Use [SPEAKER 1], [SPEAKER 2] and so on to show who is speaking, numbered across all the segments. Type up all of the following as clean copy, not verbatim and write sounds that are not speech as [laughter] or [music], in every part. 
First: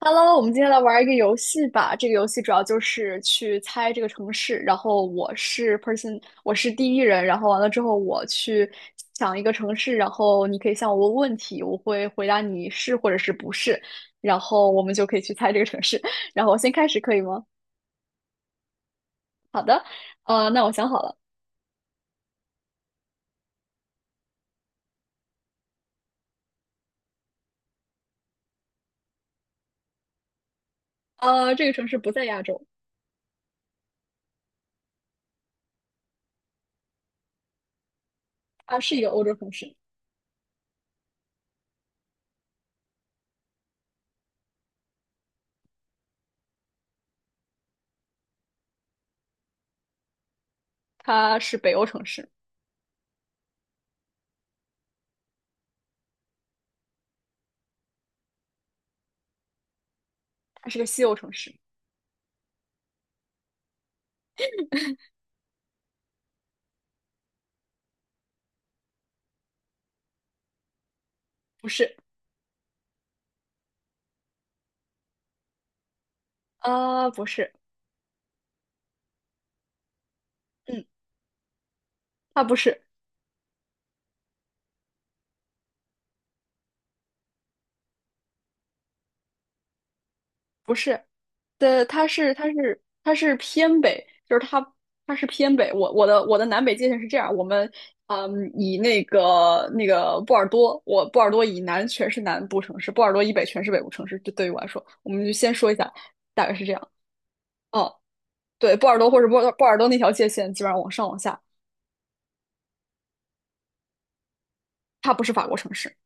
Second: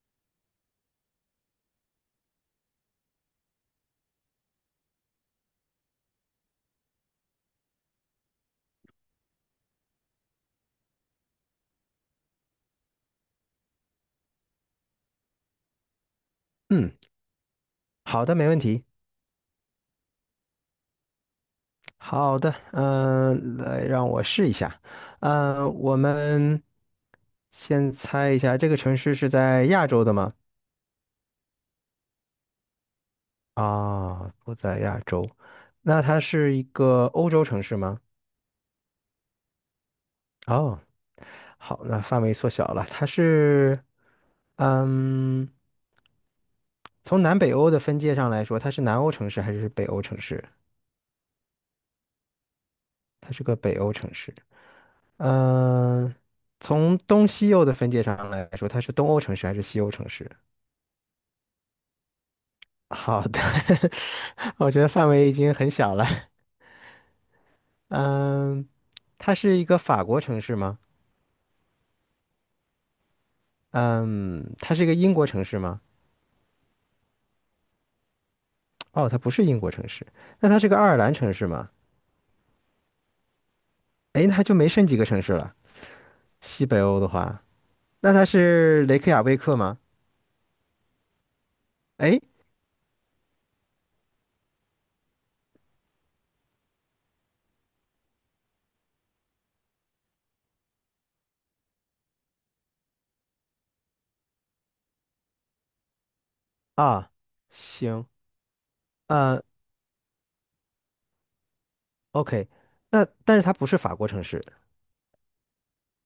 [SPEAKER 1] Hello，我们今天来玩一个游戏吧。这个游戏主要就是去猜这个城市，然后我是 person，我是第一人，然后完了之后我去想一个城市，然后你可以向我问问题，我会回答你是或者是不是，然后我们就可以去猜这个城市。[laughs] 然后我先开
[SPEAKER 2] 嗯，
[SPEAKER 1] 始可以吗？
[SPEAKER 2] 好的，没问题。
[SPEAKER 1] 那我想好了，
[SPEAKER 2] 好的，来让我试一下。我们先猜一下，这个城市是在亚洲的吗？
[SPEAKER 1] 这个城市不在亚洲，
[SPEAKER 2] 啊，不在亚洲。那它是一个欧洲城市吗？
[SPEAKER 1] 它是一个欧洲城市，
[SPEAKER 2] 哦，好，那范围缩小了。它是，嗯，从南北欧的分界上来说，它是南欧城市还是北欧城市？
[SPEAKER 1] 它是北欧城市，
[SPEAKER 2] 它是个北欧城市。嗯、呃从东西欧的分界上来说，它是东欧城市还是西欧城市？
[SPEAKER 1] 它是个西欧城市，
[SPEAKER 2] [laughs] 好的，[laughs] 我觉得范围已经很小了。嗯，它是一个法国城市吗？
[SPEAKER 1] 不是，
[SPEAKER 2] 嗯，它是一个英国城市吗？
[SPEAKER 1] 不是，
[SPEAKER 2] 哦，它不是英国城市。那它是个爱
[SPEAKER 1] 嗯，
[SPEAKER 2] 尔兰城市吗？
[SPEAKER 1] 它不是。
[SPEAKER 2] 诶，那它就没剩几个城市了。西北欧的话，那它是雷克雅未克吗？
[SPEAKER 1] 不是，的，它
[SPEAKER 2] 诶，
[SPEAKER 1] 是它是它是偏北，就是它它是偏北。我的南北界限是这样，我们以那个波尔多，我波尔多以南全是南部城市，波尔多以北全是北部城市。这对于我来说，我们就先说一下，大概是这样。
[SPEAKER 2] 啊，
[SPEAKER 1] 哦，
[SPEAKER 2] 行，
[SPEAKER 1] 对，波尔多或者
[SPEAKER 2] 呃
[SPEAKER 1] 波尔多那条界限基本上往上往下，
[SPEAKER 2] ，OK，那但是它不是法国城市。
[SPEAKER 1] 它不是法国城市，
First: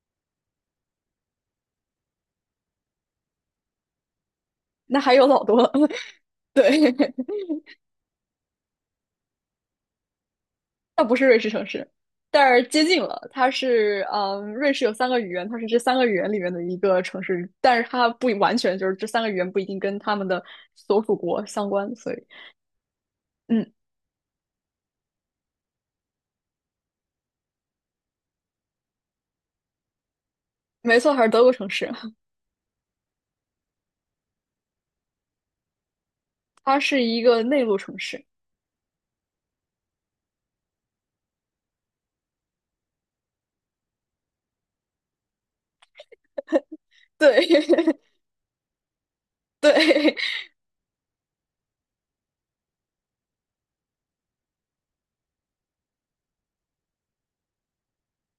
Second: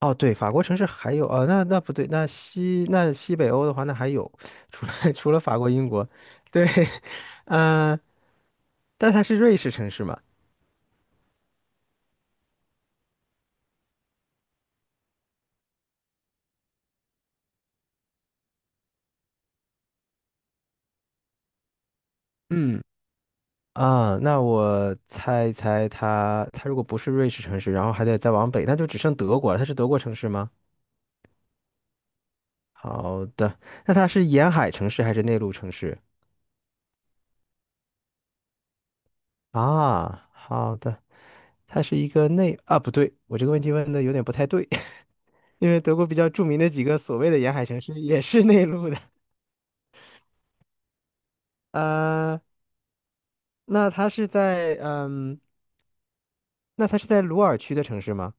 [SPEAKER 2] 哦，对，法国城市还有，那不对，那西北欧的话，那还有，除
[SPEAKER 1] 那
[SPEAKER 2] 了 [laughs]
[SPEAKER 1] 还有
[SPEAKER 2] 除了
[SPEAKER 1] 老
[SPEAKER 2] 法
[SPEAKER 1] 多
[SPEAKER 2] 国、
[SPEAKER 1] 了。
[SPEAKER 2] 英国，
[SPEAKER 1] [laughs]
[SPEAKER 2] 对，
[SPEAKER 1] 对，
[SPEAKER 2] [laughs] 嗯，但它是瑞士城市嘛？
[SPEAKER 1] 它不是瑞士城市，但是接近了。它是，嗯，瑞士有三个语言，它是这三个语言里面的一个城市，但是它不完全就是这三个语言不一定跟他们的所属国相关，所以，
[SPEAKER 2] 嗯，
[SPEAKER 1] 嗯，
[SPEAKER 2] 啊，那我猜一猜它如果不是瑞士城市，然后还得再往北，那就只剩德国了。它是德国城市吗？
[SPEAKER 1] 没错，还是德国城市，
[SPEAKER 2] 好的，那它是沿海城市还是内陆城市？
[SPEAKER 1] 它是一个内陆城市。
[SPEAKER 2] 啊，好的，它是一个内，啊，不对，我这个问题问的有点不太对，[laughs] 因为德国比较著名的几个所谓
[SPEAKER 1] 对
[SPEAKER 2] 的沿海城市也是内陆的。
[SPEAKER 1] [laughs] 对，
[SPEAKER 2] 呃那它是在鲁尔区的城市吗？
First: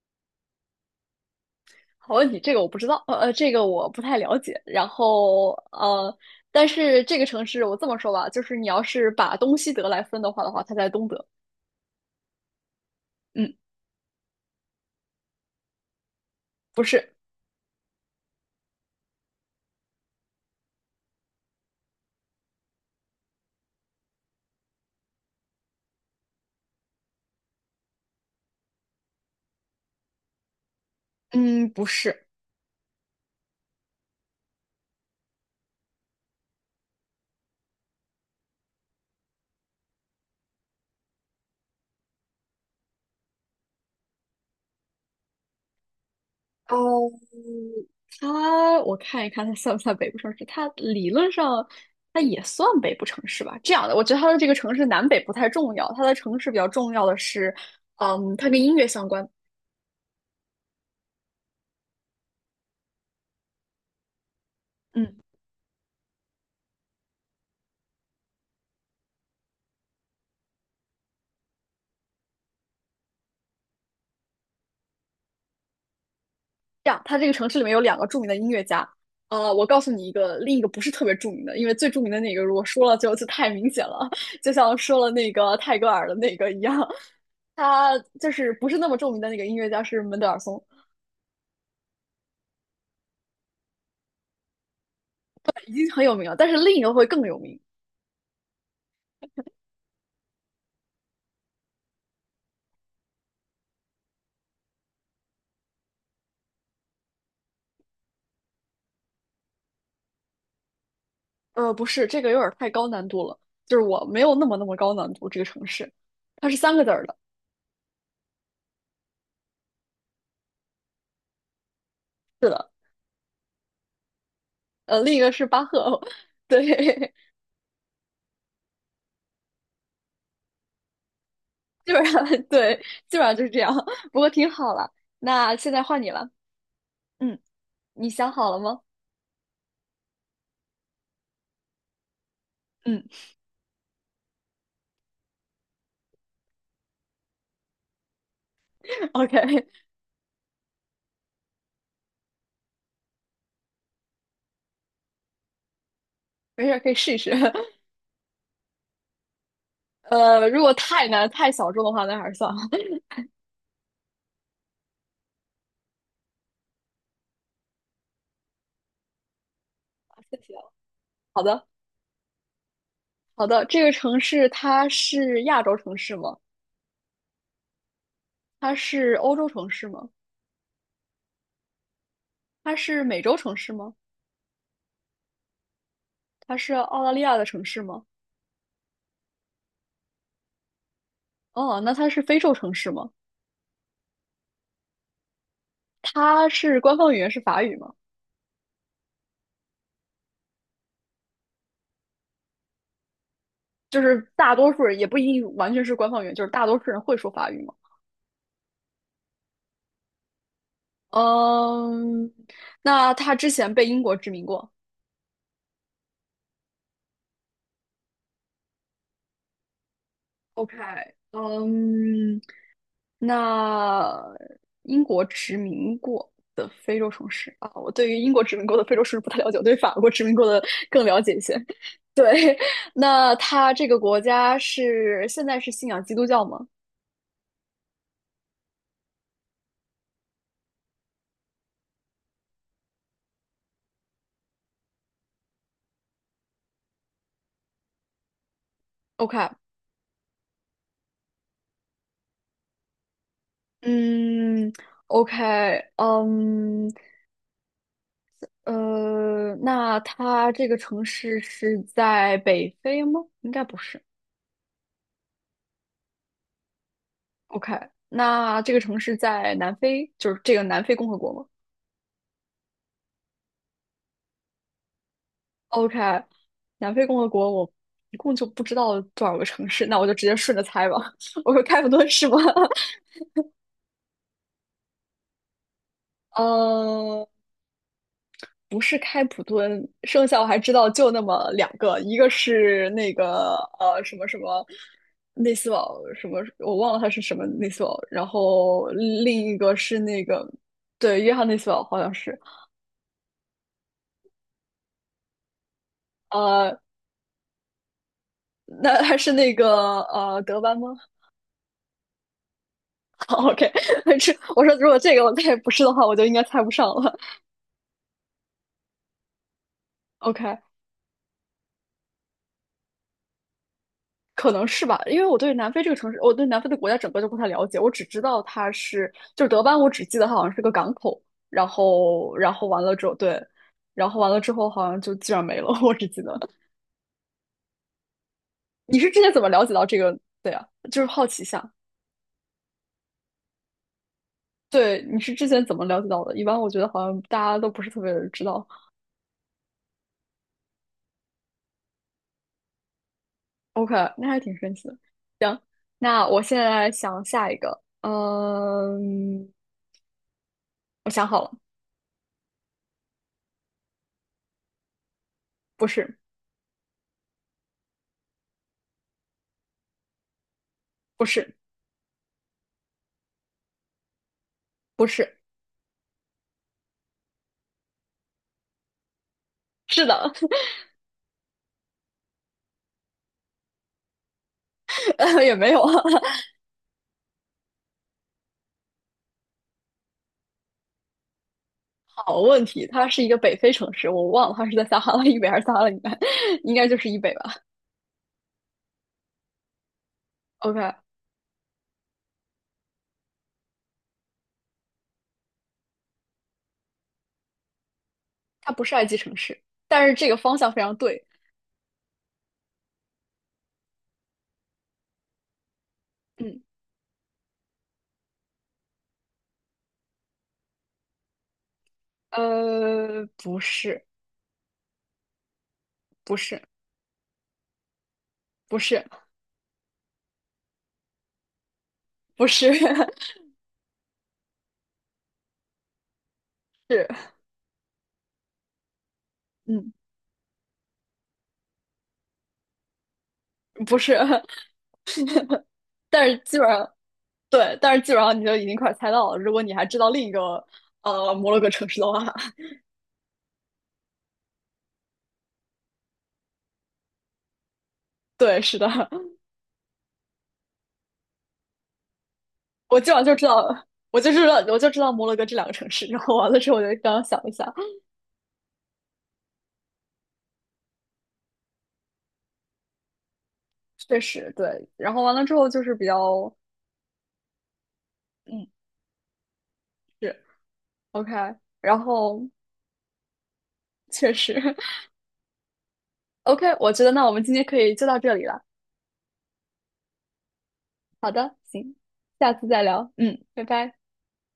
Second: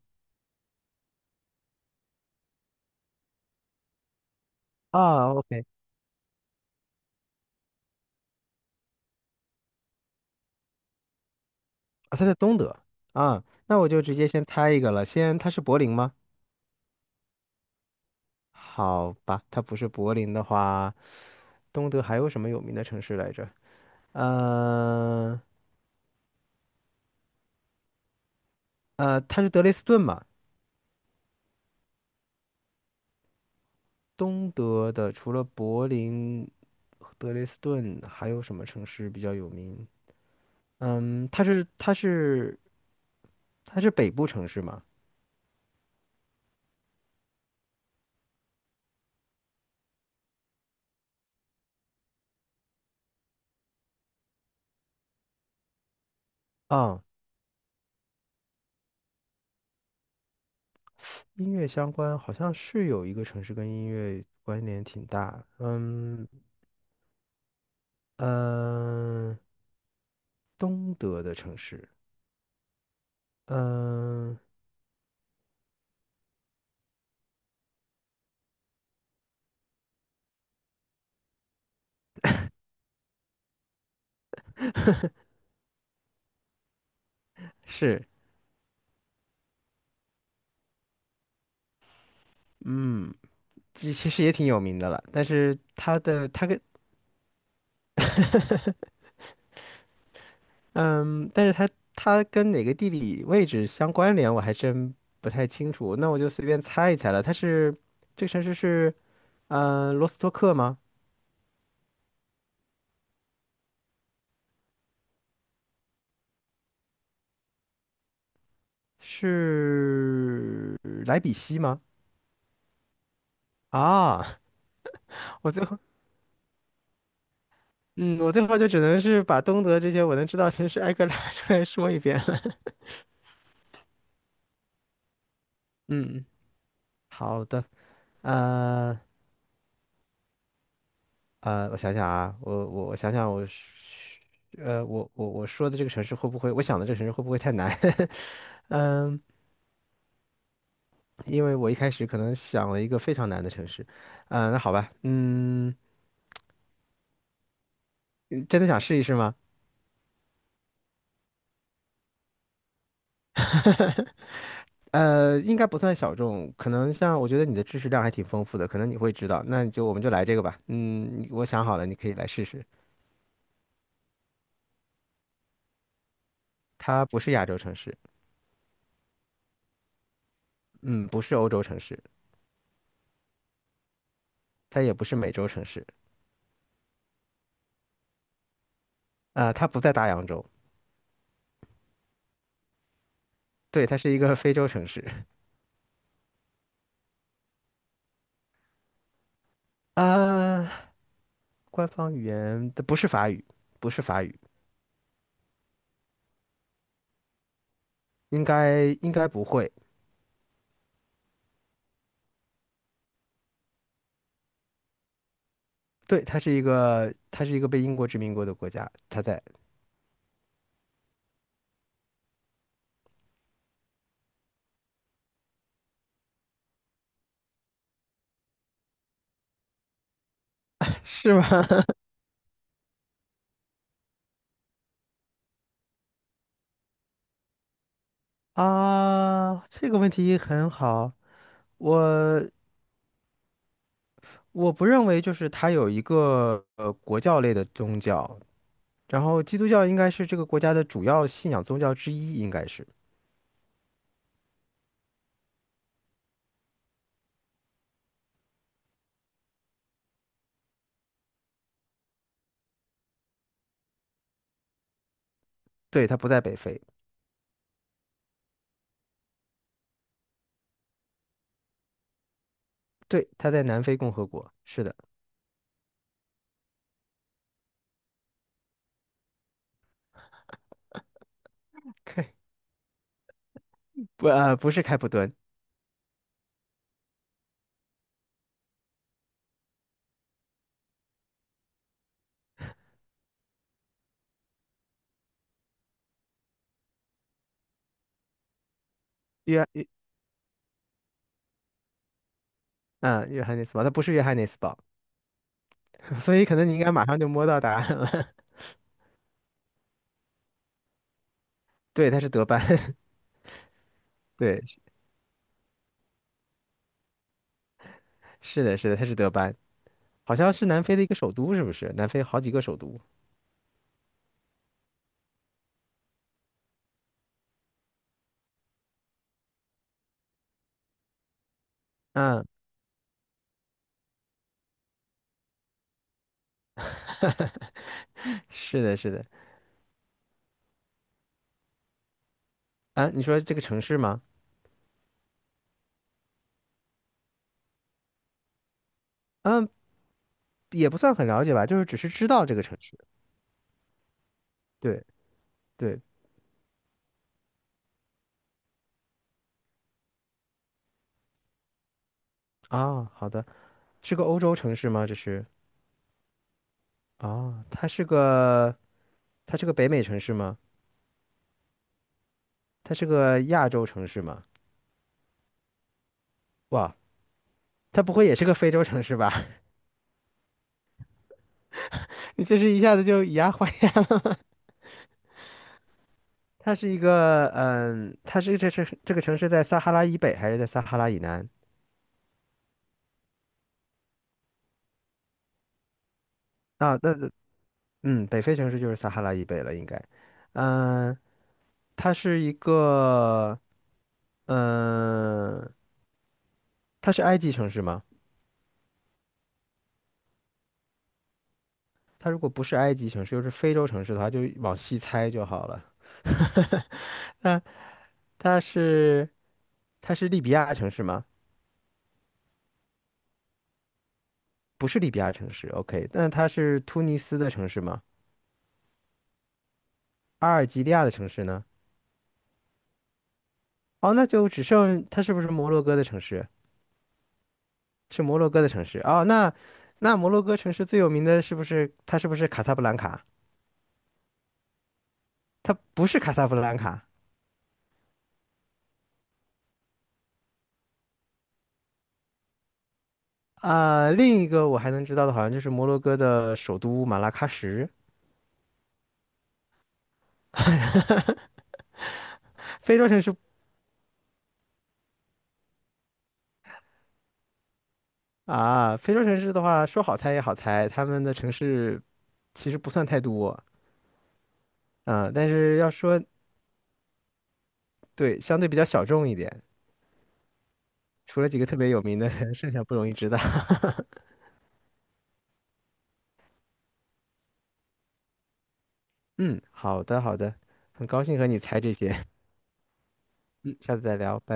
[SPEAKER 1] 好问题，这个我不知道，呃，这个我不太了解。然
[SPEAKER 2] 啊
[SPEAKER 1] 后，
[SPEAKER 2] ，OK，
[SPEAKER 1] 但是这个城市我这么说吧，就是你要是把东西德来分的话，它在东德。
[SPEAKER 2] 啊，它在东德啊，
[SPEAKER 1] 嗯，
[SPEAKER 2] 那我就直接先猜一个了，先它是柏林吗？
[SPEAKER 1] 不是，
[SPEAKER 2] 好吧，它不是柏林的话，东德还有什么有名的城市来着？呃它是德累斯顿嘛？
[SPEAKER 1] 嗯，不是。
[SPEAKER 2] 东德的除了柏林、德累斯顿，还有什么城市比较有名？嗯，它是它是它是北部城市吗？
[SPEAKER 1] 哦，它我看一看，它算不算北部城市？它理论上它也算北部城市吧。这样的，我觉得它的这个城市南北不太重要，它的城市比较重
[SPEAKER 2] 啊。
[SPEAKER 1] 要的是，嗯，它跟音乐相关。
[SPEAKER 2] 音乐相关好像是有一个城市跟音乐关联挺
[SPEAKER 1] 嗯，
[SPEAKER 2] 大，嗯，呃东德的城市，嗯
[SPEAKER 1] 这样，它这个城市里面有两个著名的音乐家。我告诉你一个，另一个不是特别著名的，因为最著名的那个如果说了就太明显了，[laughs] 就像说了那个泰戈尔的那个一样，他
[SPEAKER 2] 是，
[SPEAKER 1] 就是不是那么著名的那个音乐家是门德尔松，
[SPEAKER 2] 嗯，其实也挺有名的了，但是
[SPEAKER 1] 已经
[SPEAKER 2] 它
[SPEAKER 1] 很有名
[SPEAKER 2] 的
[SPEAKER 1] 了，
[SPEAKER 2] 它
[SPEAKER 1] 但是
[SPEAKER 2] 跟
[SPEAKER 1] 另一个会更有名。
[SPEAKER 2] 但是它跟哪个地理位置相关联，我还真不太清楚，那我就随便猜一猜了，这个城市是罗斯托克吗？
[SPEAKER 1] 不是，这个有点儿太高难度了，就是我没有那么高难度。这个城市，它是三个字儿的，
[SPEAKER 2] 是莱比锡吗？
[SPEAKER 1] 是的，
[SPEAKER 2] 啊，
[SPEAKER 1] 另一个
[SPEAKER 2] [laughs]
[SPEAKER 1] 是
[SPEAKER 2] 我
[SPEAKER 1] 巴
[SPEAKER 2] 最后。
[SPEAKER 1] 赫，[laughs] 对，
[SPEAKER 2] 嗯，我最后就只能是把东德这些我能知道的城市挨个拉出来
[SPEAKER 1] [laughs]
[SPEAKER 2] 说
[SPEAKER 1] 基
[SPEAKER 2] 一
[SPEAKER 1] 本
[SPEAKER 2] 遍
[SPEAKER 1] 上
[SPEAKER 2] 了。[laughs]
[SPEAKER 1] 对，基本上就是这样。[laughs] 不过挺好了，那现在换你
[SPEAKER 2] 嗯，
[SPEAKER 1] 了，嗯，
[SPEAKER 2] 好的，
[SPEAKER 1] 你想好了吗？
[SPEAKER 2] 呃我想想啊，我
[SPEAKER 1] 嗯
[SPEAKER 2] 想想我是，我想的这个城市会不会太难？[laughs]
[SPEAKER 1] [laughs]
[SPEAKER 2] 嗯，
[SPEAKER 1] ，OK，
[SPEAKER 2] 因为我一开始可能想了一个非常难的城市，那好吧，
[SPEAKER 1] 没事儿，可以试一试。[laughs]
[SPEAKER 2] 真的想试一试吗？
[SPEAKER 1] 如果太难、太小众的话，那还是算了。
[SPEAKER 2] [laughs] 应该不算小众，可能像我觉得你的知识量还挺丰富的，可能你会知道，那你就我们就来
[SPEAKER 1] [laughs]
[SPEAKER 2] 这
[SPEAKER 1] 谢
[SPEAKER 2] 个
[SPEAKER 1] 谢。
[SPEAKER 2] 吧，你
[SPEAKER 1] 好
[SPEAKER 2] 我想
[SPEAKER 1] 的，
[SPEAKER 2] 好了，你可以来试试，
[SPEAKER 1] 好的，这个城市它是亚洲城市吗？
[SPEAKER 2] 它不是亚洲城市。
[SPEAKER 1] 它是欧洲城市吗？
[SPEAKER 2] 嗯，不是欧洲城市，
[SPEAKER 1] 它是美洲城市吗？
[SPEAKER 2] 它也不是美洲城市，
[SPEAKER 1] 它是澳大利亚的城市吗？
[SPEAKER 2] 啊、它不在大洋洲，
[SPEAKER 1] 哦，那它是非洲城市吗？
[SPEAKER 2] 对，它是一个非洲城市，
[SPEAKER 1] 它是官方语言是法语吗？
[SPEAKER 2] [laughs] 啊、官方语言它不是法语，不是
[SPEAKER 1] 就
[SPEAKER 2] 法
[SPEAKER 1] 是
[SPEAKER 2] 语，
[SPEAKER 1] 大多数人也不一定完全是官方语言，就是大多数人会说法语吗？
[SPEAKER 2] 应该应该不会，
[SPEAKER 1] 嗯，那它之前被英国殖民过。
[SPEAKER 2] 对，它是一个被英国殖民过的国家，它在
[SPEAKER 1] OK，嗯，那英国殖民过的非洲城市啊，我对于英国殖民过的非洲城市不太了解，我对法国殖民过的
[SPEAKER 2] [laughs]，
[SPEAKER 1] 更了解
[SPEAKER 2] 是
[SPEAKER 1] 一
[SPEAKER 2] 吗？
[SPEAKER 1] 些。[laughs] 对，那它这个国家是现在是信仰基督教吗
[SPEAKER 2] 啊，这个问题很好，我我不认为就是它有一个国教类的宗教，然后
[SPEAKER 1] ？OK，
[SPEAKER 2] 基督教应该是这个国家的主要信仰宗教之一，应该是，
[SPEAKER 1] 嗯，OK，嗯，那它这个城市是在北非吗？应该不是。
[SPEAKER 2] 对，它不在北非。
[SPEAKER 1] OK，那这个城市在南非，就是这个南非共和国吗
[SPEAKER 2] 对，他在南非共和国，是的，
[SPEAKER 1] ？OK，南非共和国我一共就不知道多少个城市，那我就直接顺着猜吧。[laughs] 我说开普敦是吗？
[SPEAKER 2] 开不呃不是开普敦，
[SPEAKER 1] [laughs] 呃。不是开普敦，剩下我还知道就那么两个，一个是那个什么什么内斯堡什么，我忘了他是什么内斯堡，然后另一
[SPEAKER 2] 约
[SPEAKER 1] 个
[SPEAKER 2] 约
[SPEAKER 1] 是那个对约翰内斯堡好像是，
[SPEAKER 2] 啊约翰内斯堡，他不是约翰内斯堡，[laughs] 所以可能你
[SPEAKER 1] 呃，
[SPEAKER 2] 应该马上就摸到答案了。[laughs]
[SPEAKER 1] 那还是那个德班吗
[SPEAKER 2] 对，他是德班，
[SPEAKER 1] [laughs]？OK，[laughs] 这
[SPEAKER 2] [laughs] 对，
[SPEAKER 1] 我说如果这个我再不是的话，我就应该猜不上了。
[SPEAKER 2] 是的，是的，他是德班，好像
[SPEAKER 1] OK，
[SPEAKER 2] 是南非的一个首都，是不是？南非好几个首都，
[SPEAKER 1] 可能是吧，因为我对南非这个城市，我对南非的国家整个就不太了解，我只知道它是，就是德班，我只记得它好像是个港口，然后，
[SPEAKER 2] 嗯，
[SPEAKER 1] 然后完了之后，对，然后完了之后好像就基本上没了，[laughs] 我只记得。
[SPEAKER 2] [laughs] 是的，
[SPEAKER 1] 你是
[SPEAKER 2] 是
[SPEAKER 1] 之
[SPEAKER 2] 的，
[SPEAKER 1] 前怎么了解到这个？对呀，就是好奇一下。
[SPEAKER 2] 啊，你说这个城市吗？
[SPEAKER 1] 对，你是之前怎么了解到的？一般我觉得好像大家都不是特别知道。
[SPEAKER 2] 嗯，也不算很了解吧，就是只是知道这个城市。
[SPEAKER 1] OK，那还挺神奇的。
[SPEAKER 2] 对对
[SPEAKER 1] 那我现在想下一个，嗯，我想好了，
[SPEAKER 2] 啊，好的，是个欧洲城市吗？
[SPEAKER 1] 不是，
[SPEAKER 2] 啊，它是个北美城市吗？
[SPEAKER 1] 不是，
[SPEAKER 2] 它是个亚洲城市吗？
[SPEAKER 1] 不是，
[SPEAKER 2] 哇，它不会也是个非洲城市吧？
[SPEAKER 1] 是的，
[SPEAKER 2] [laughs] 你这是一下子就以牙还牙了吗
[SPEAKER 1] [laughs] 也没有啊
[SPEAKER 2] [laughs] 它是一个，它是这个城市在撒哈拉以北还是在撒哈拉以南？
[SPEAKER 1] 好问题，它是一个北非城市，我忘了它是在撒哈拉以北还是撒哈拉以南，[laughs] 应该就
[SPEAKER 2] 啊，
[SPEAKER 1] 是
[SPEAKER 2] 那
[SPEAKER 1] 以北吧。
[SPEAKER 2] 北非城市就是撒哈拉以北了，应该。
[SPEAKER 1] OK，
[SPEAKER 2] 嗯，它是一个，嗯，它是埃及城市吗？
[SPEAKER 1] 它不是埃及城市，但是这个方向非常对。
[SPEAKER 2] 它如果不是埃及城市，又是非洲城市的话，就往西猜就好了。
[SPEAKER 1] 嗯，
[SPEAKER 2] [laughs] 它它是它是利比亚城市吗？
[SPEAKER 1] 不是，
[SPEAKER 2] 不是利比亚城市，OK，那
[SPEAKER 1] 不
[SPEAKER 2] 它
[SPEAKER 1] 是，
[SPEAKER 2] 是突尼斯的城市吗？
[SPEAKER 1] 不是，
[SPEAKER 2] 阿尔及利亚的城市呢？
[SPEAKER 1] 不是，
[SPEAKER 2] 哦，那就只剩它是不是摩洛哥的城市？
[SPEAKER 1] [laughs] 是，
[SPEAKER 2] 是摩洛哥的城市哦，那
[SPEAKER 1] 嗯，
[SPEAKER 2] 那摩洛哥城市最有名的是不是它是不是卡萨布兰卡？
[SPEAKER 1] 不是，
[SPEAKER 2] 它不是
[SPEAKER 1] 但
[SPEAKER 2] 卡
[SPEAKER 1] 是
[SPEAKER 2] 萨布
[SPEAKER 1] 基本
[SPEAKER 2] 兰
[SPEAKER 1] 上
[SPEAKER 2] 卡
[SPEAKER 1] 对，但是基本上你就已经快猜到了。如果你还知道另一个摩洛哥城市的话，[laughs]
[SPEAKER 2] 啊、另一个我还能知道的，好像就是摩洛哥的首都马拉喀什。
[SPEAKER 1] 对，是的，
[SPEAKER 2] [laughs] 非
[SPEAKER 1] 我基
[SPEAKER 2] 洲
[SPEAKER 1] 本
[SPEAKER 2] 城
[SPEAKER 1] 上
[SPEAKER 2] 市
[SPEAKER 1] 就知道，我就知道摩洛哥这两个城市。然后完了之后，我就刚刚想了一下，
[SPEAKER 2] 啊，非洲城市的话，说好猜也好猜，他们的城市其实不算太多，
[SPEAKER 1] 确实对。然后
[SPEAKER 2] 啊。
[SPEAKER 1] 完了
[SPEAKER 2] 但
[SPEAKER 1] 之后
[SPEAKER 2] 是
[SPEAKER 1] 就
[SPEAKER 2] 要
[SPEAKER 1] 是比
[SPEAKER 2] 说
[SPEAKER 1] 较，
[SPEAKER 2] 对，相
[SPEAKER 1] 嗯，
[SPEAKER 2] 对比较小众一点。
[SPEAKER 1] 是 OK。
[SPEAKER 2] 除了几个特别
[SPEAKER 1] 然
[SPEAKER 2] 有名的
[SPEAKER 1] 后
[SPEAKER 2] 人，剩下不容易知道。[laughs]
[SPEAKER 1] 确实 [laughs] OK，我觉得那我们今天可以就到这里了。
[SPEAKER 2] 嗯，好的，好的，很高
[SPEAKER 1] 好
[SPEAKER 2] 兴和
[SPEAKER 1] 的，
[SPEAKER 2] 你猜这
[SPEAKER 1] 行，
[SPEAKER 2] 些。
[SPEAKER 1] 下次再聊。嗯，拜
[SPEAKER 2] 嗯，
[SPEAKER 1] 拜。
[SPEAKER 2] 下次再聊，拜拜。